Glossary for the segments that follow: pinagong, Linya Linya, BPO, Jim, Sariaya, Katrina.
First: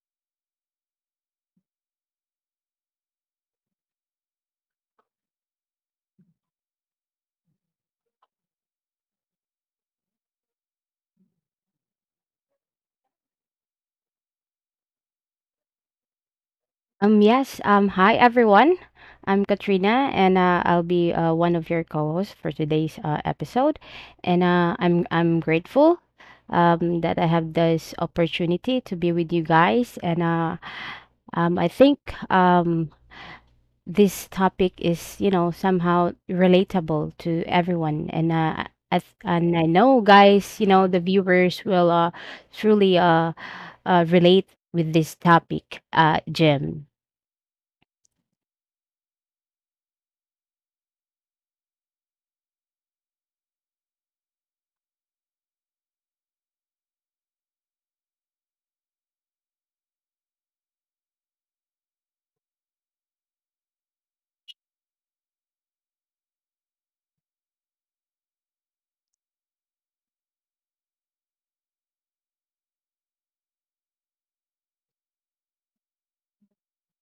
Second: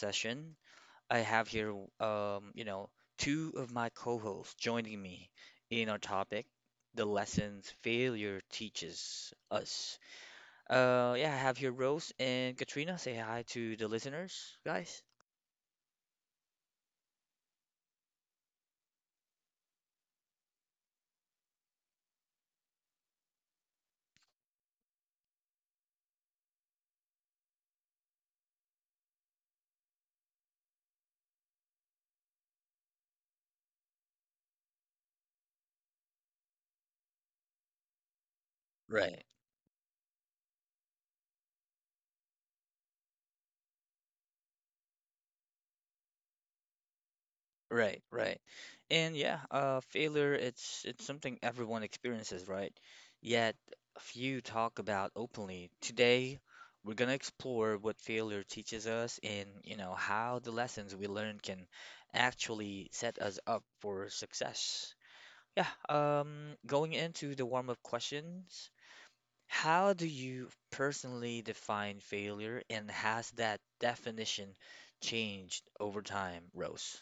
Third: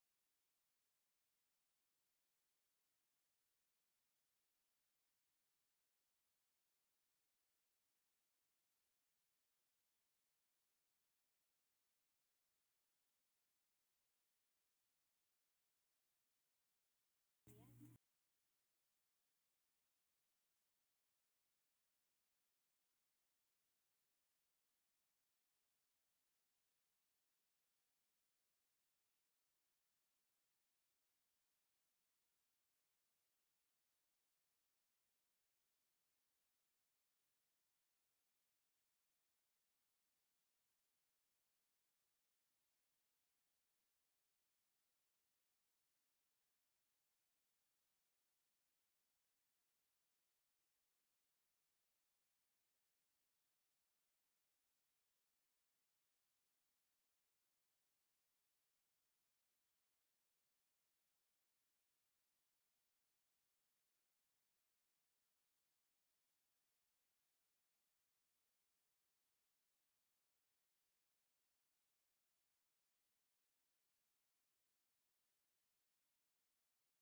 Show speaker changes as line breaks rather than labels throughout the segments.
session. I have here, two of my co-hosts joining me in our topic, the lessons failure teaches us. Yeah, I have here Rose and Katrina. Say hi to the listeners, guys.
Yes. Hi everyone. I'm Katrina, and I'll be one of your co-hosts for today's episode. And I'm grateful that I have this opportunity to be with you guys. And I think um, this topic is you know somehow relatable to everyone.
Right.
And I know guys, you know the viewers will truly relate with this topic, Jim.
Right, right. And yeah, failure it's something everyone experiences, right? Yet few talk about openly. Today, we're gonna explore what failure teaches us and, you know, how the lessons we learn can actually set us up for success. Yeah, going into the warm-up questions, how do you personally define failure and has that definition changed over time, Rose?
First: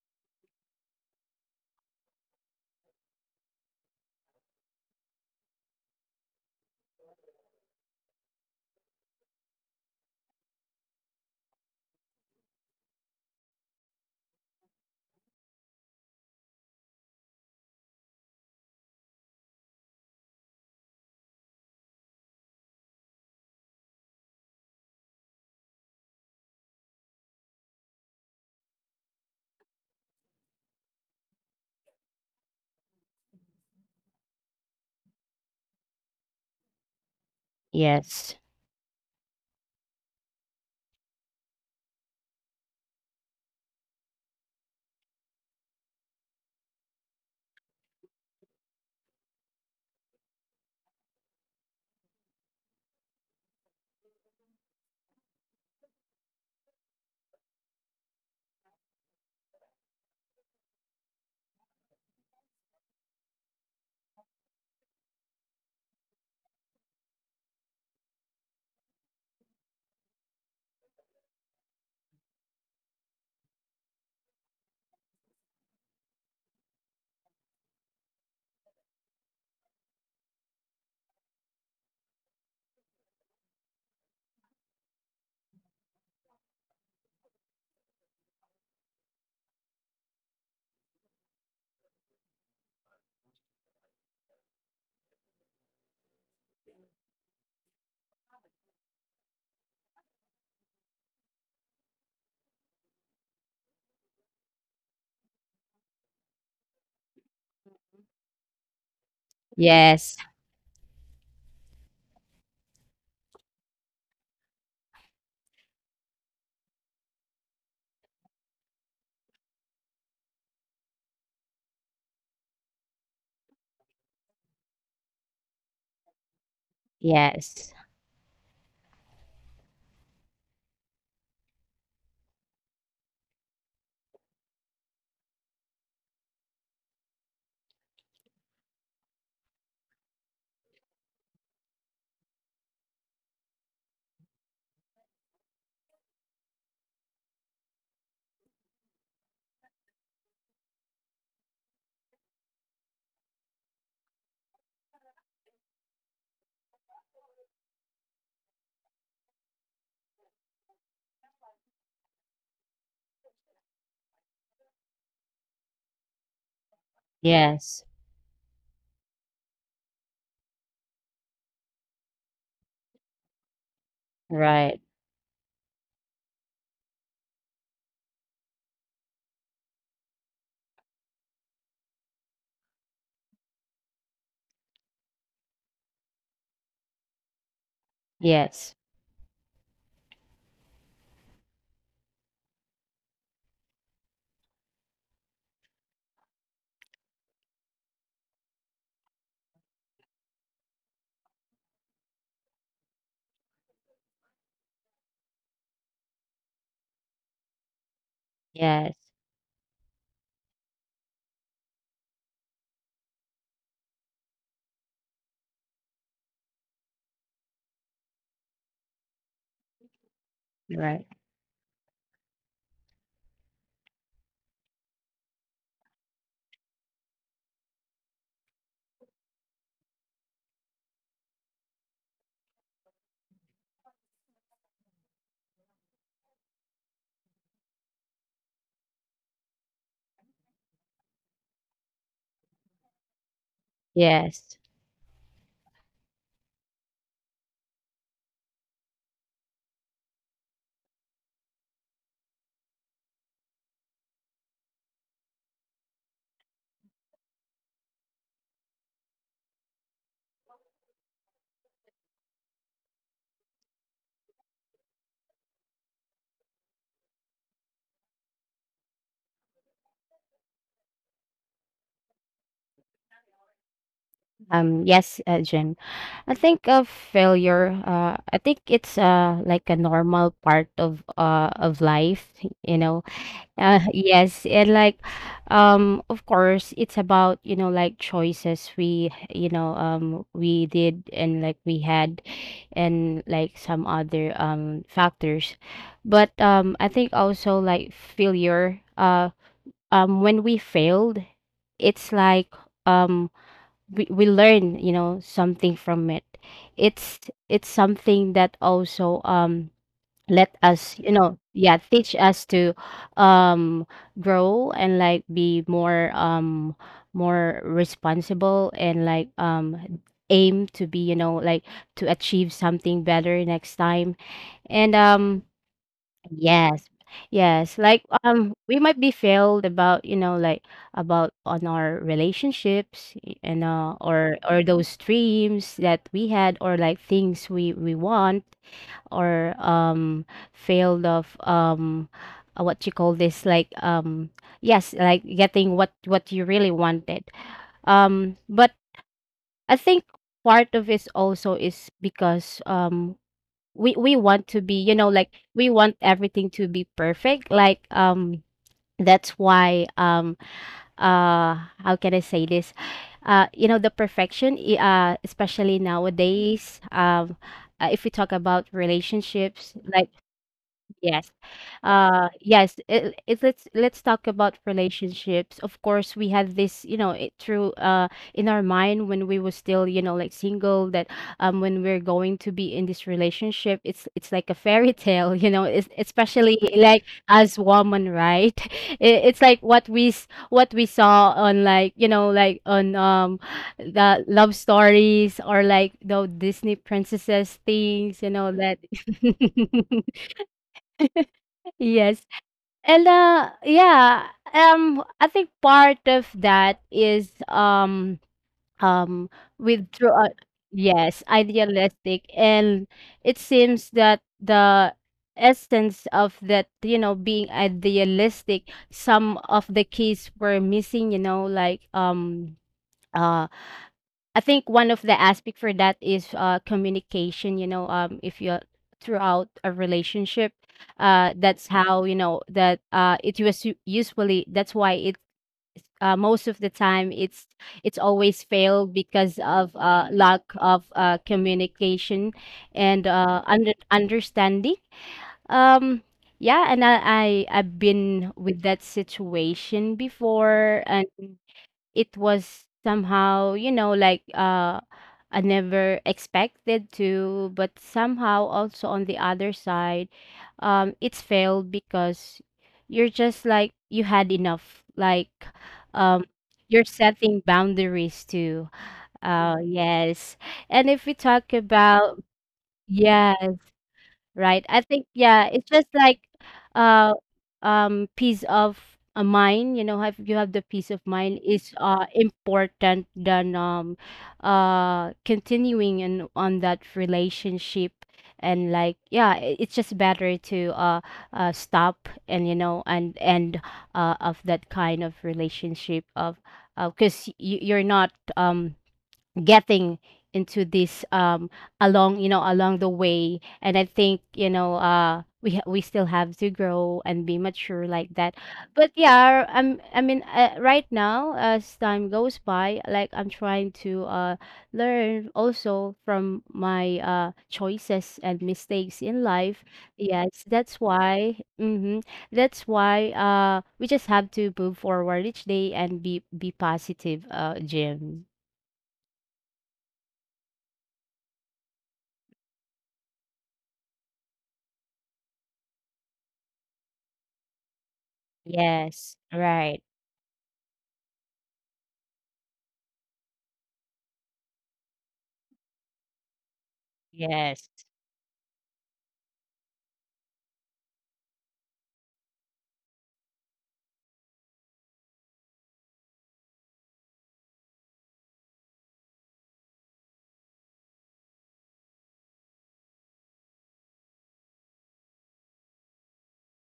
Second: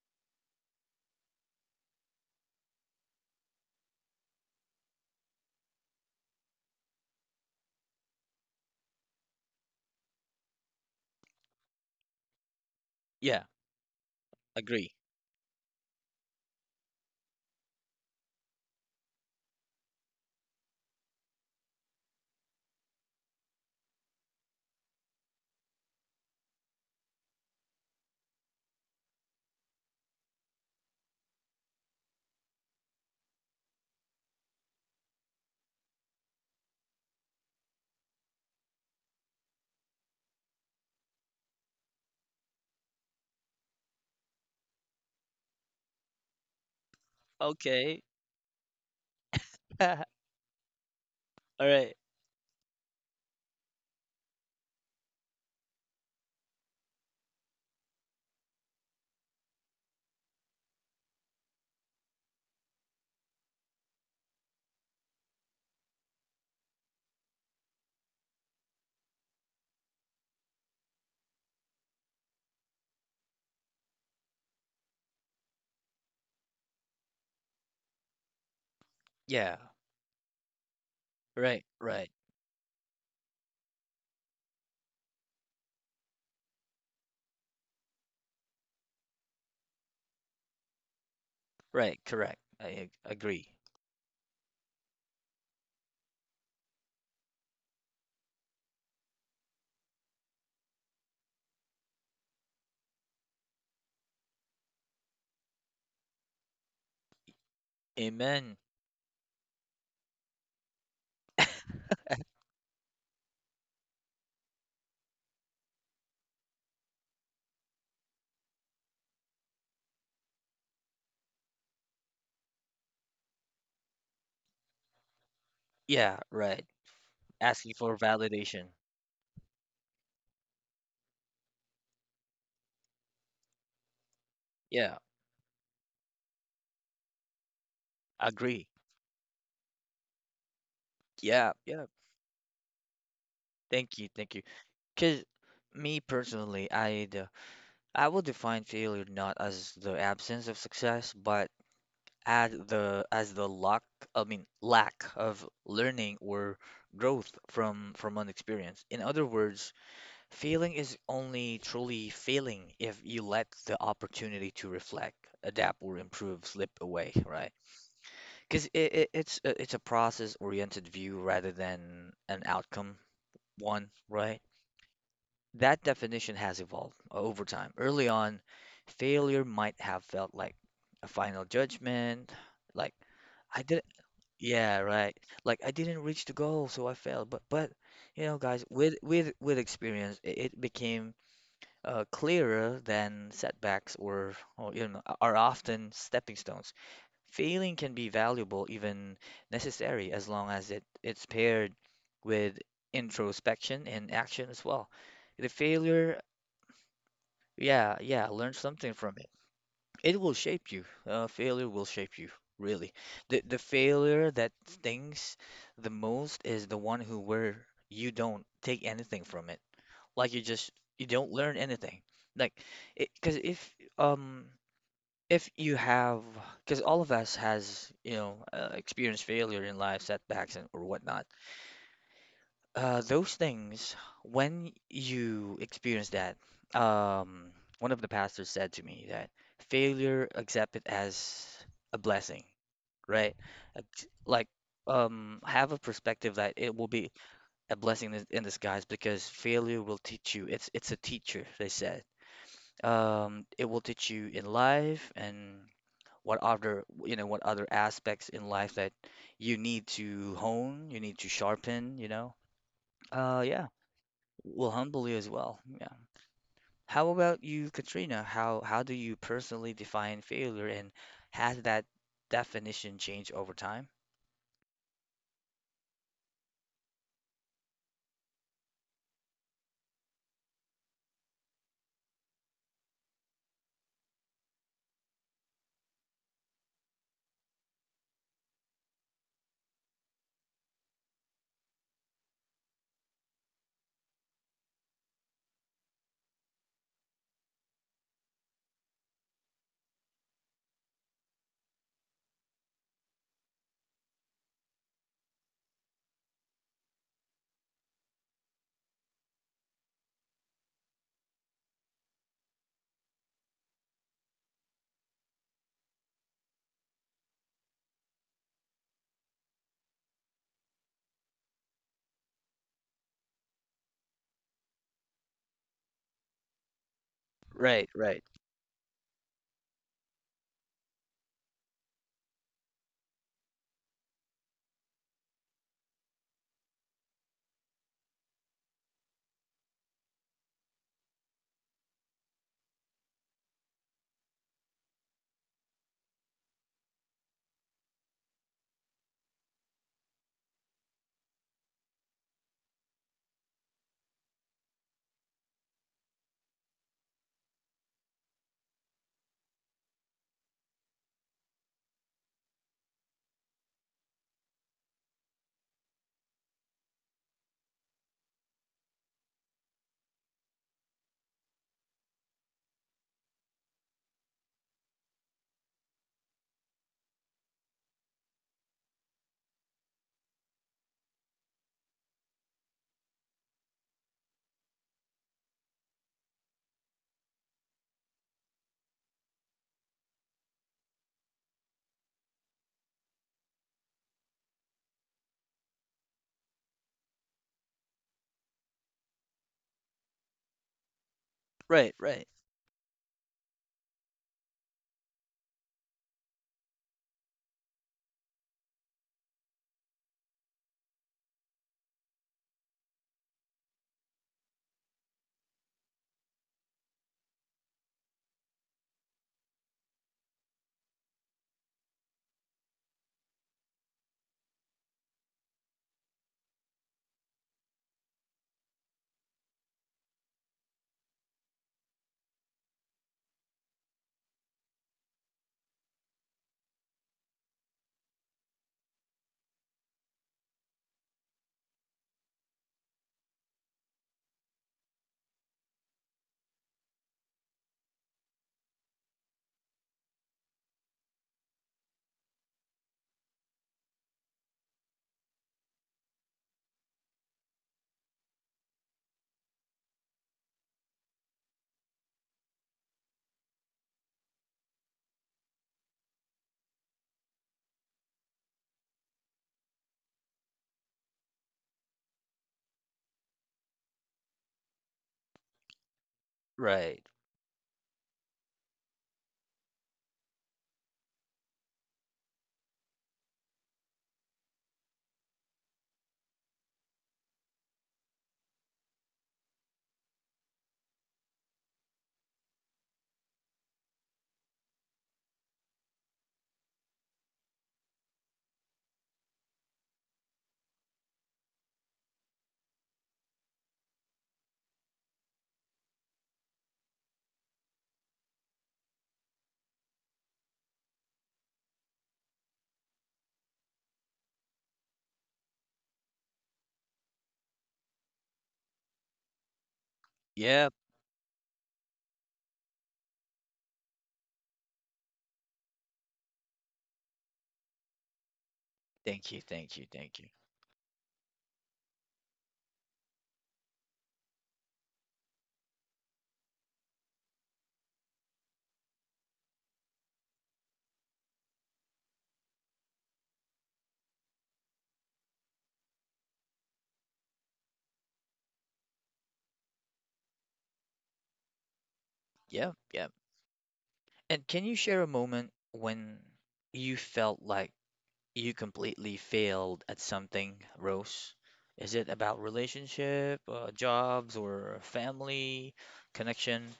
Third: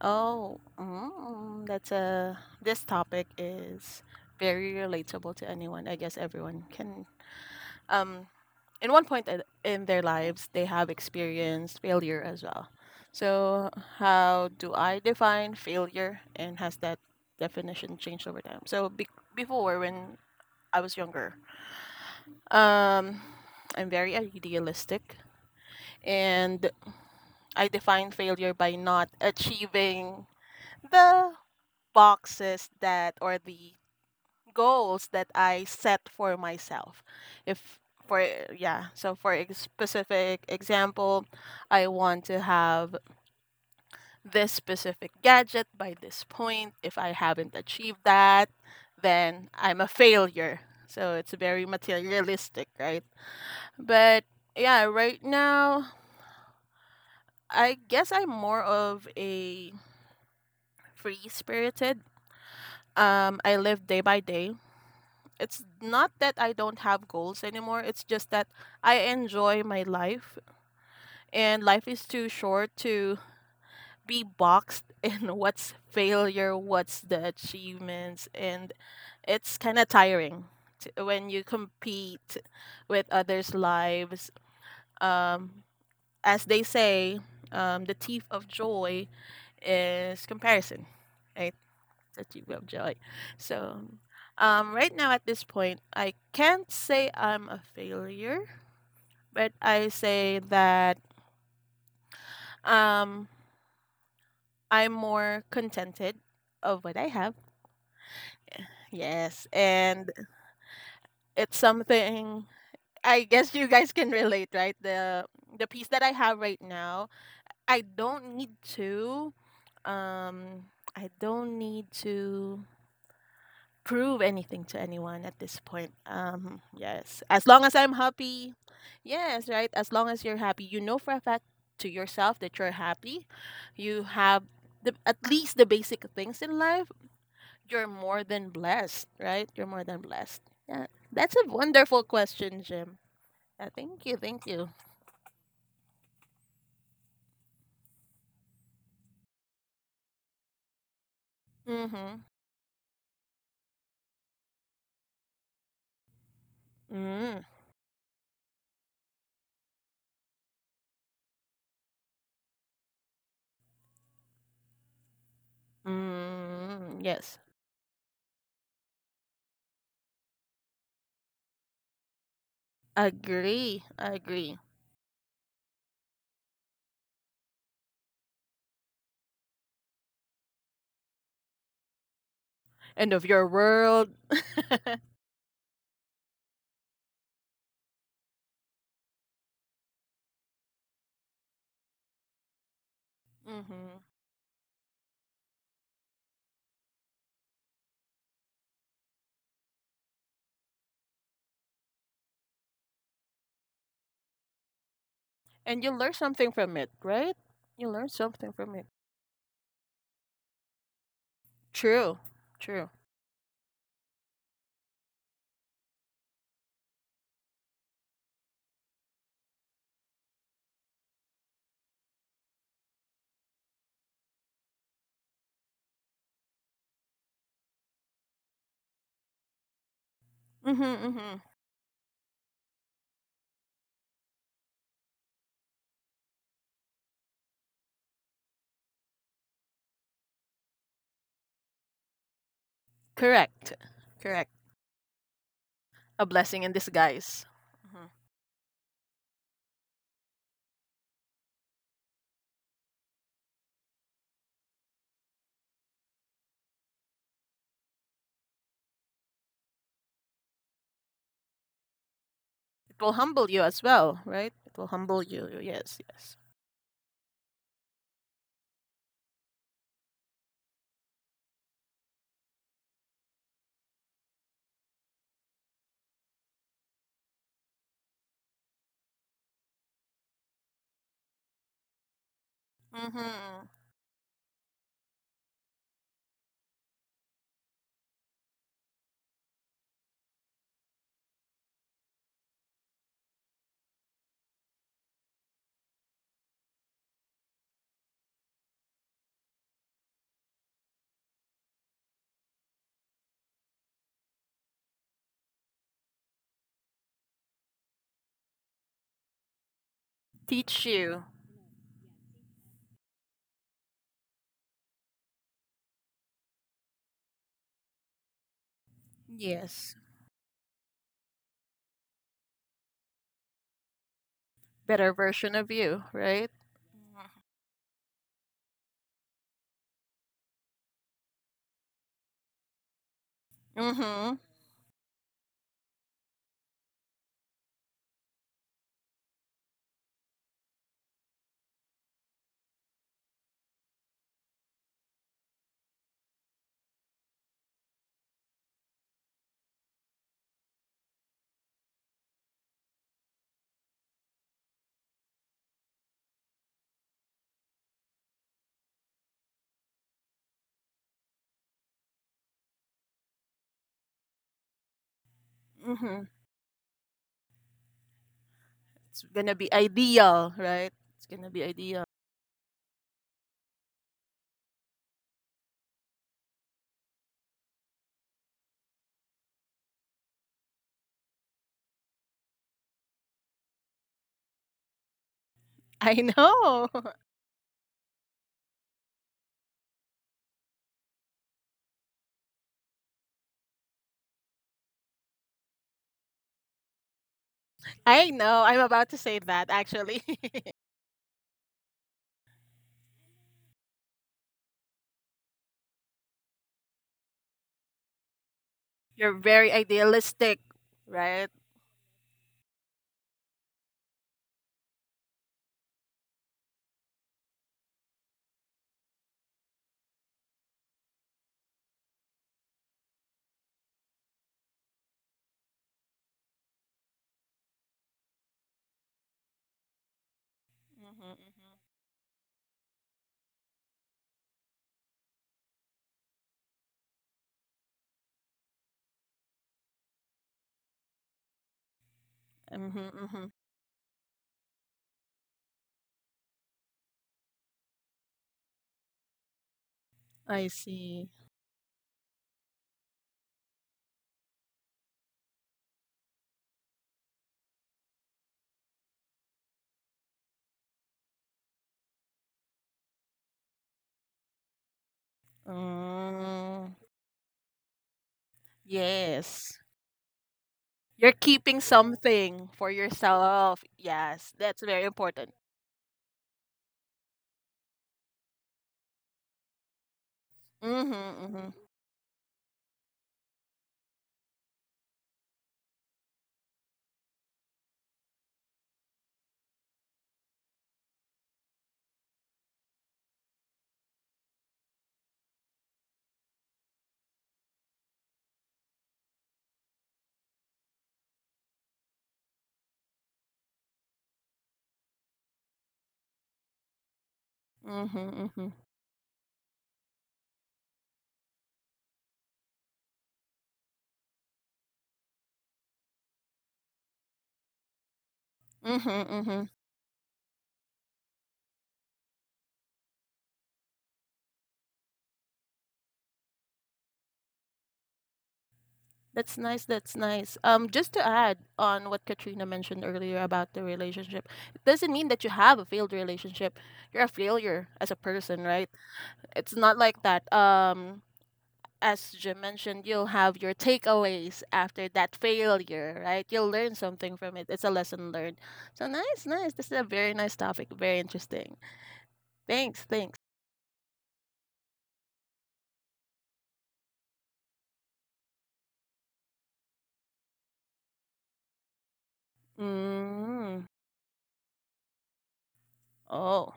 Oh, that's a this topic is very relatable to anyone. I guess everyone can um in one point in their lives they have experienced failure as well.
Yeah,
So, how do
agree.
I define failure and has that definition changed over time? Before when I was younger, um I'm very idealistic and I define failure by not achieving the boxes that or the goals that I set for myself. If for
Yes.
yeah, so for a specific example, I want to have this specific gadget by this point. If I haven't achieved
Okay.
that, then I'm a
All
failure. So it's very
right.
materialistic, right? But yeah, right now I guess I'm more of a free spirited. I live day by day. It's not that I don't have goals anymore. It's just that I enjoy my life, and life is too short to be boxed in what's failure, what's the achievements, and
Yeah.
it's kind of tiring t when you
Right. Right.
compete with others' lives. Um, as they say, the thief of joy is comparison.
Right.
That
Correct.
you love joy.
Agree.
So, right now at this point, I can't say I'm a failure, but I say that um, I'm more contented of what I have.
Amen.
Yes, and
Yes,
it's something I guess you guys can relate, right? The piece that I have right now, I don't need to um I don't need to prove anything to anyone at this point.
Yeah. Right.
Yes. As long
yes,
Asking
as
for
I'm happy.
validation.
Yes, right? As long as you're happy, you know for a fact to yourself that you're happy. You have
Yeah.
at least the basic things in life. You're more than
Agree.
blessed, right? You're more than blessed. Yeah. That's a
Yeah. Yeah.
wonderful question, Jim. Yeah,
Thank
thank
you.
you.
Thank you.
Thank you.
Because me personally, I would define failure not as the absence of success, but
Mm-hmm.
as the lack, I mean lack of learning or growth
Mm.
from an experience. In other words, failing is only truly failing if you let the opportunity to reflect, adapt, or improve slip
Mm.
away,
Yes.
right?
yes,
Because it's a process-oriented view rather than an outcome
Agree.
one, right?
Agree.
right.
That definition has evolved over time. Early on, failure might have felt like a final judgment, like
End of your
I didn't,
world.
yeah, right, like I didn't reach the goal, so I failed. But you know, guys,
Yes,
with with experience, it became clearer than setbacks
Mm-hmm.
or you know, are often stepping stones. Failing can be valuable, even necessary, as long as it's paired with introspection and action as well. The
And you learn
failure,
something from it, right? You
yeah,
learn
yeah, learn
something from it.
something
yes,
from it. It will shape you. Failure will shape
True,
you,
true.
really. The failure that stings the most is the one who where you don't take anything from it. Like you just
right.
you don't learn anything. Like because um if you have because all of us has you know experienced failure in life, setbacks and
Mm-hmm,
or whatnot.
mm-hmm.
Those things when you experience that, um, one of the pastors said to me that failure accept it as a blessing, right?
Correct,
Like
correct.
Yes.
have a
A
perspective that
blessing in
it will be
disguise.
a
Hmm.
blessing in disguise because failure will teach you. It's a teacher, they said. It will teach you in life and what other, you know, what other aspects in life that you need to hone, you need to sharpen, you know.
It will humble you
Yeah,
as well, right?
will
It will
humble you
humble
as well.
you.
Yeah.
Yes, yes.
How about you, Katrina? How do you personally define failure, and has that definition changed over time?
Yes, Jen. I think of failure. I think it's like a normal part of life. You know,
Mm-hmm.
Yes, and like, of course, it's about, you know, like choices we, you know, we did and like we had, and like some other factors, but I think also like failure. When we failed, it's like um, we learn, you know, something from it. It's it's something that also let
Teach
us you
you.
know yeah teach us to um grow and like be more more responsible and like
Yes.
aim to be you know like to achieve something better next time and
Better version of you, right?
yes yes
Right,
like
right,
we might be failed about you know like about on our relationships and
Mm-hmm.
or those dreams that we had or like things we want or failed of what you call this like yes like getting what you really wanted but I think part of it also is because we want to be you know like we want everything to be perfect like that's why how can I say this you know the perfection especially
Mm-hmm.
nowadays if we talk about
It's gonna
relationships
be
like
ideal, right? It's
Yes.
gonna be ideal.
It, let's talk about relationships. Of course, we had this, you know, it through in our mind when we were still, you know, like single that when we're going to be in this relationship, it's like a fairy tale, you know, it's,
I
especially
know.
like as woman, right? It, it's like what we saw on like, you know, like on the love stories or like the Disney princesses things, you
I
know,
know.
that
I'm about to say that actually.
right,
Yes.
right,
And yeah, I think part of that is um
You're very
with through
idealistic,
yes,
right?
idealistic and it seems that the essence of that, you know, being idealistic, some of the keys were missing, you know, like uh. I think one of the aspect for that is communication. You know, if you're throughout a relationship, that's how you know that it was usually that's why it most of the time it's always failed because of lack of communication
Mm-hmm,
and
mm-hmm. Hmm.
understanding. Um, yeah, I, I've been with that situation
I
before and
see.
it was somehow you know like I never expected to but somehow also on the other side it's failed because you're just like you had enough like um you're
Mm,
setting boundaries too
yes.
yes and if we
You're
talk
keeping
about
something for
yes.
yourself. Yes,
Right. I
that's very
think yeah,
important.
it's just like
right.
uh peace of a mind, you know, have you have the peace of
Mm-hmm,
mind
mm-hmm,
is important than continuing in on that relationship and like yeah, it's just better to stop and you know and end of that kind of relationship of because you you're not um getting into this along you know along the way and I think you know we still have to grow and be mature like that
mm-hmm, mm-hmm,
but yeah I'm I mean right now as time goes by like I'm trying to learn also from my choices and mistakes
mm-hmm,
in
mm-hmm.
life yes
Yeah.
that's why mm-hmm, that's why we just have to move forward each day and be positive Jim.
Thank you,
That's
thank you,
nice.
thank
That's
you.
nice. Just to add on what Katrina mentioned earlier about the relationship, it doesn't mean that you have a failed relationship. You're a failure as a person, right?
Yes,
It's
right.
not like that. As Jim mentioned, you'll have your takeaways after that failure, right? You'll learn something from it.
Yes.
It's a lesson learned. So nice, nice. This is a very nice topic. Very interesting.
Yeah,
Thanks,
yeah.
thanks.
And can you share a moment when you felt like you completely failed at something, Rose? Is it about relationship,
Mm.
jobs, or family connection?
Oh,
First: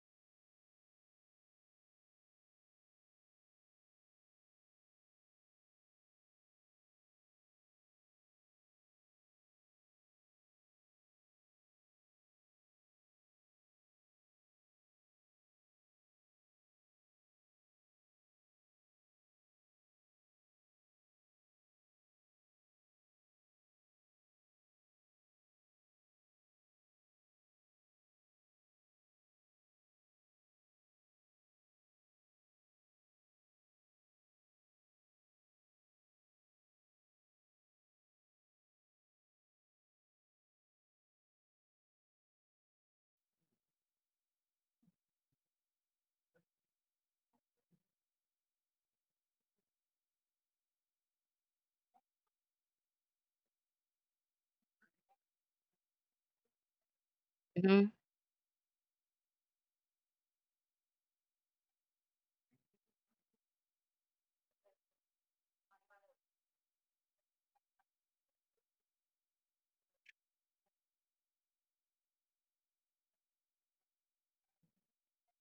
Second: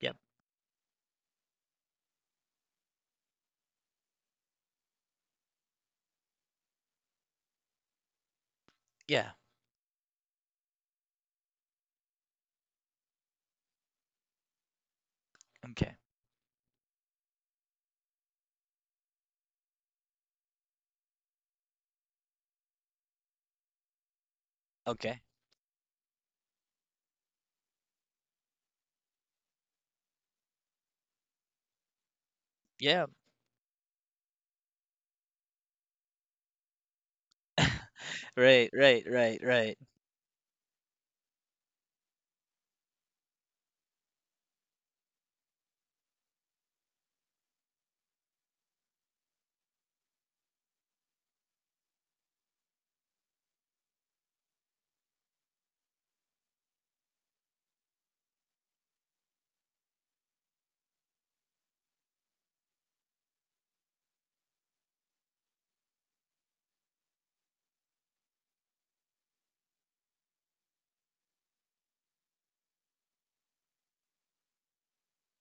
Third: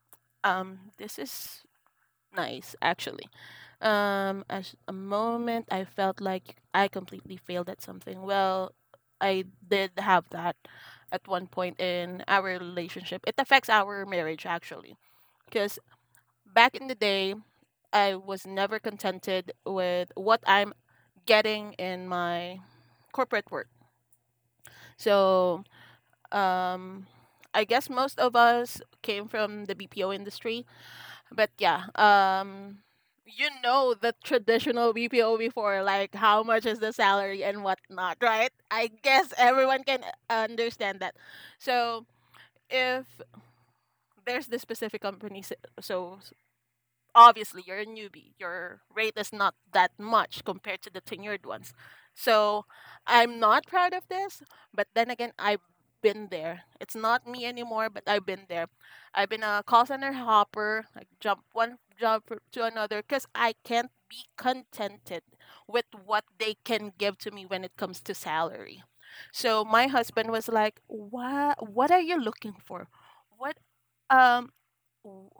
Yep.
this is nice actually. As a moment I felt like I completely failed at something. Well,
Yeah.
I did have that at one point in our relationship. It affects our marriage actually, because
Okay.
back in the day I was never contented with what I'm getting in my corporate work.
Okay.
So, um, I guess most of us came from the BPO industry, but yeah,
Yeah.
you know the traditional BPO before, like how much is the salary and whatnot, right?
Right,
I
right,
guess
right, right,
everyone can understand that. So, if There's this specific company, so obviously you're a newbie, your rate is not that much compared to the tenured ones. So, I'm not proud of this, but then again I've been there. It's not me anymore,
Mhm,
but I've been there. I've been a call center hopper, like jump one job to another because I can't be contented with what they can give to me when it comes to salary. So my husband was like, what are you looking for? What um w-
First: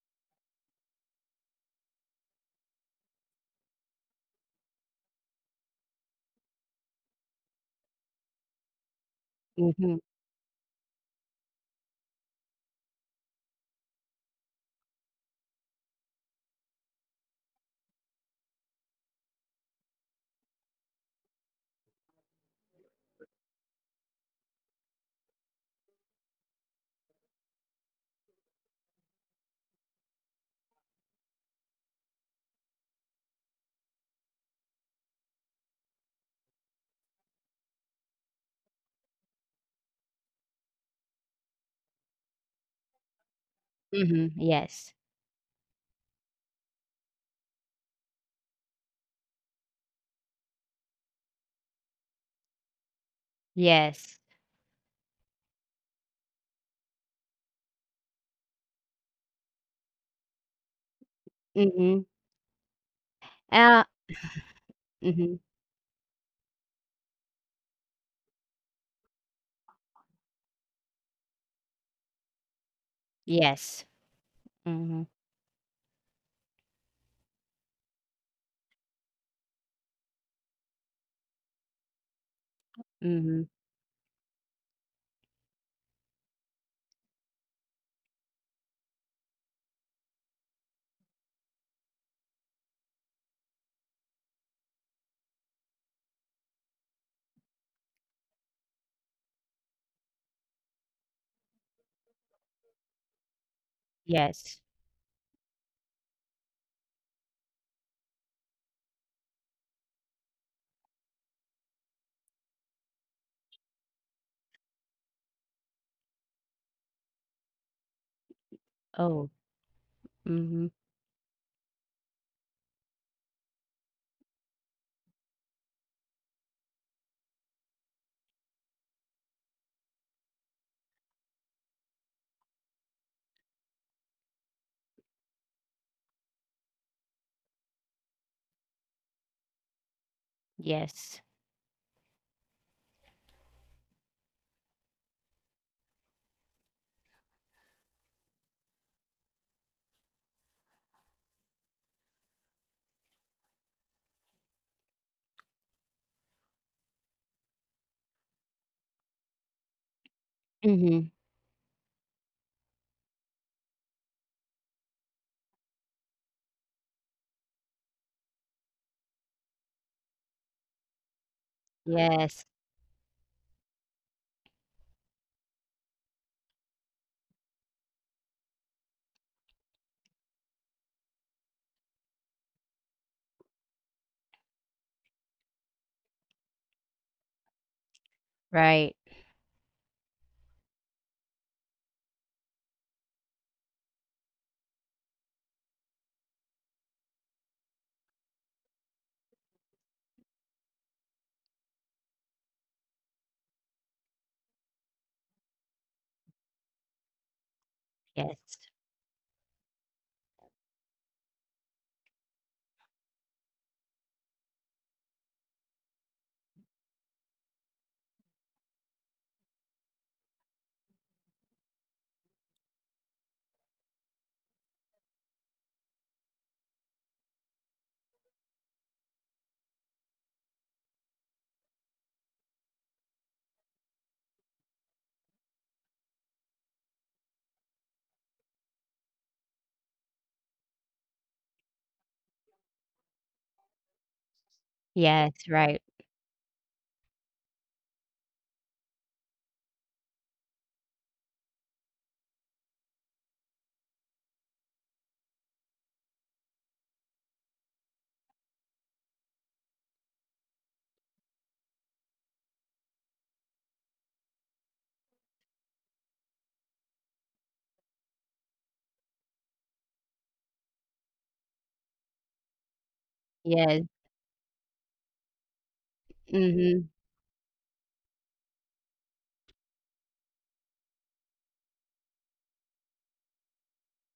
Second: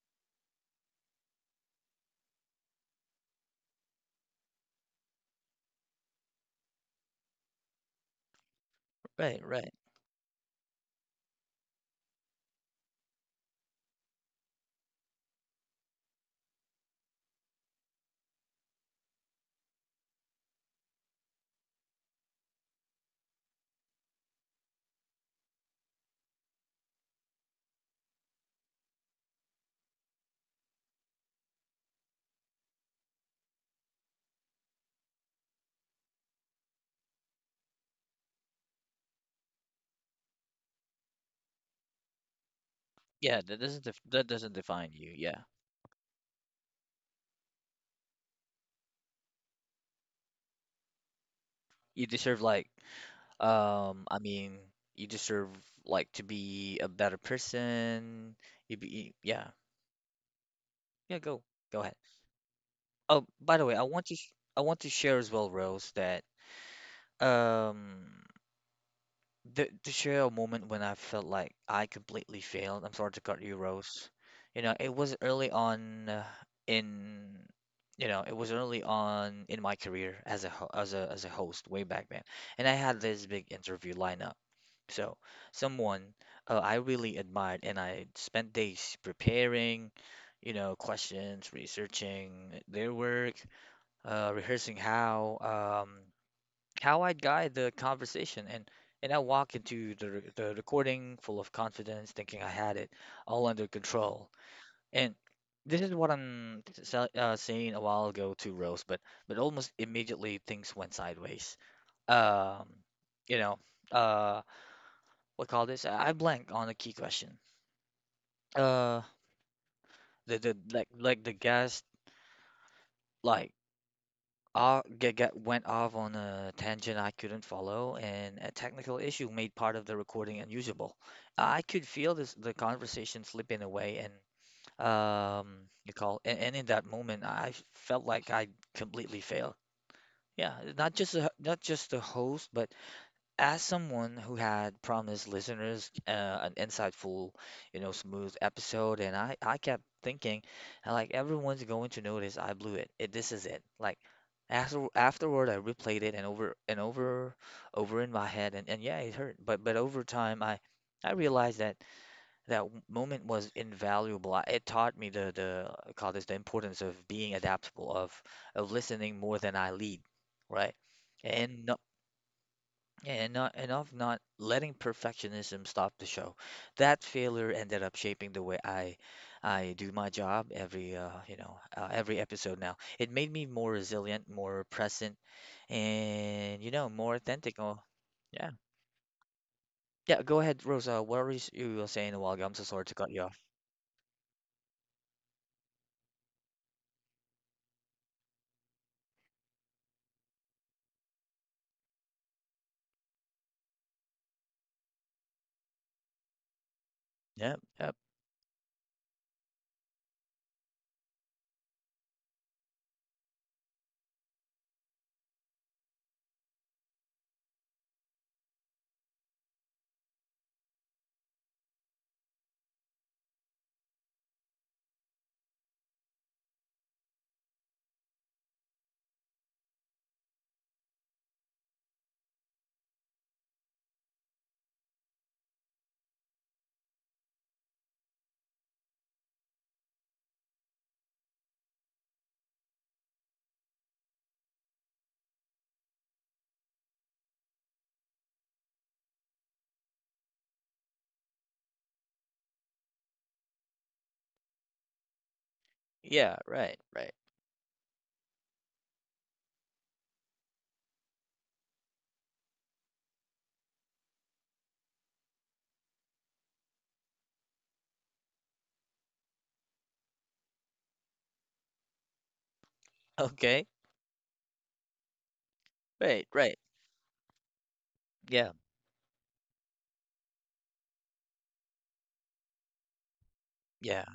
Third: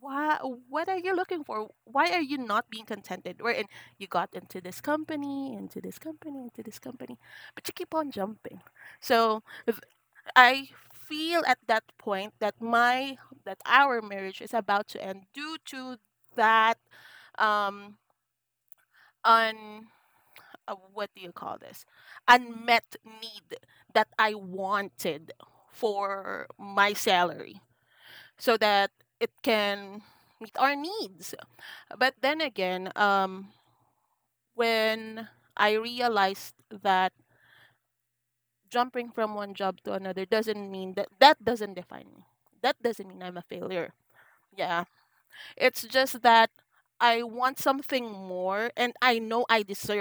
why What are you looking for? Why are you not being contented, wherein you got into this company but you keep on jumping? so
right, right.
if-
mhm,
I feel at that point that my that our marriage is about to end due to that um un what do you call this, unmet need that I wanted for my salary so that it can meet our needs. But then again, when I realized that jumping from one job to another doesn't mean that doesn't define me. That doesn't mean I'm
Yeah,
a
that doesn't
failure.
def that
mhm,
doesn't
Yeah.
yes,
define you. Yeah,
It's just that I want something more and I know I deserve.
you deserve like,
yes.
I mean, you deserve like to be a better person. You be, yeah, yeah. Go, go ahead.
Mhm.
Oh, by the way,
Uh,
I want to, I want to share as
mhm,
well, Rose, that. Um, th to share a moment when I felt like I completely failed. I'm sorry to cut you,
yes.
Rose. You know, it
Mhm,
was early on in, you know, it was early on in my career as a as a host way back then, and I had this
mhm,
big interview lineup. So, someone I really admired, and I spent days preparing, you know, questions, researching their work, rehearsing how. How I'd guide the conversation and I walk into the the recording full of confidence, thinking I had it all under control.
yes.
And this is what saying a while ago to Rose, but almost immediately things went sideways. Um, you know, uh, what call this? I blank on a key question. Uh,
Oh,
the the
mhm,
like like the guest like get went off on a tangent I couldn't follow, and a technical issue made part of the recording unusable. I could feel this the conversation slipping away, and you call, and in that moment, I felt like I completely failed. Yeah, not just
yes.
not just the host, but as someone who had promised listeners an insightful, you know, smooth episode, and I kept thinking, like, everyone's going to notice I blew it. This is it. Like, after afterward, I replayed it and over, over in my head, and yeah, it hurt. But over time,
Mhm,
I realized that moment was invaluable. It taught me the call this the importance of being adaptable, of listening more than I lead, right? And
yes,
and not and of not letting perfectionism stop the show. That failure ended up shaping the way I do my job every every episode now. It made me more resilient, more present, and you know more authentic. Oh, yeah,
right.
yeah. Go ahead, Rosa. What you were saying a while ago? I'm so sorry to cut you off. Yep, yep.
Yes, yes, right.
Yeah, right, right. Okay,
Yes,
right, right.
mhm,
Yeah, yeah.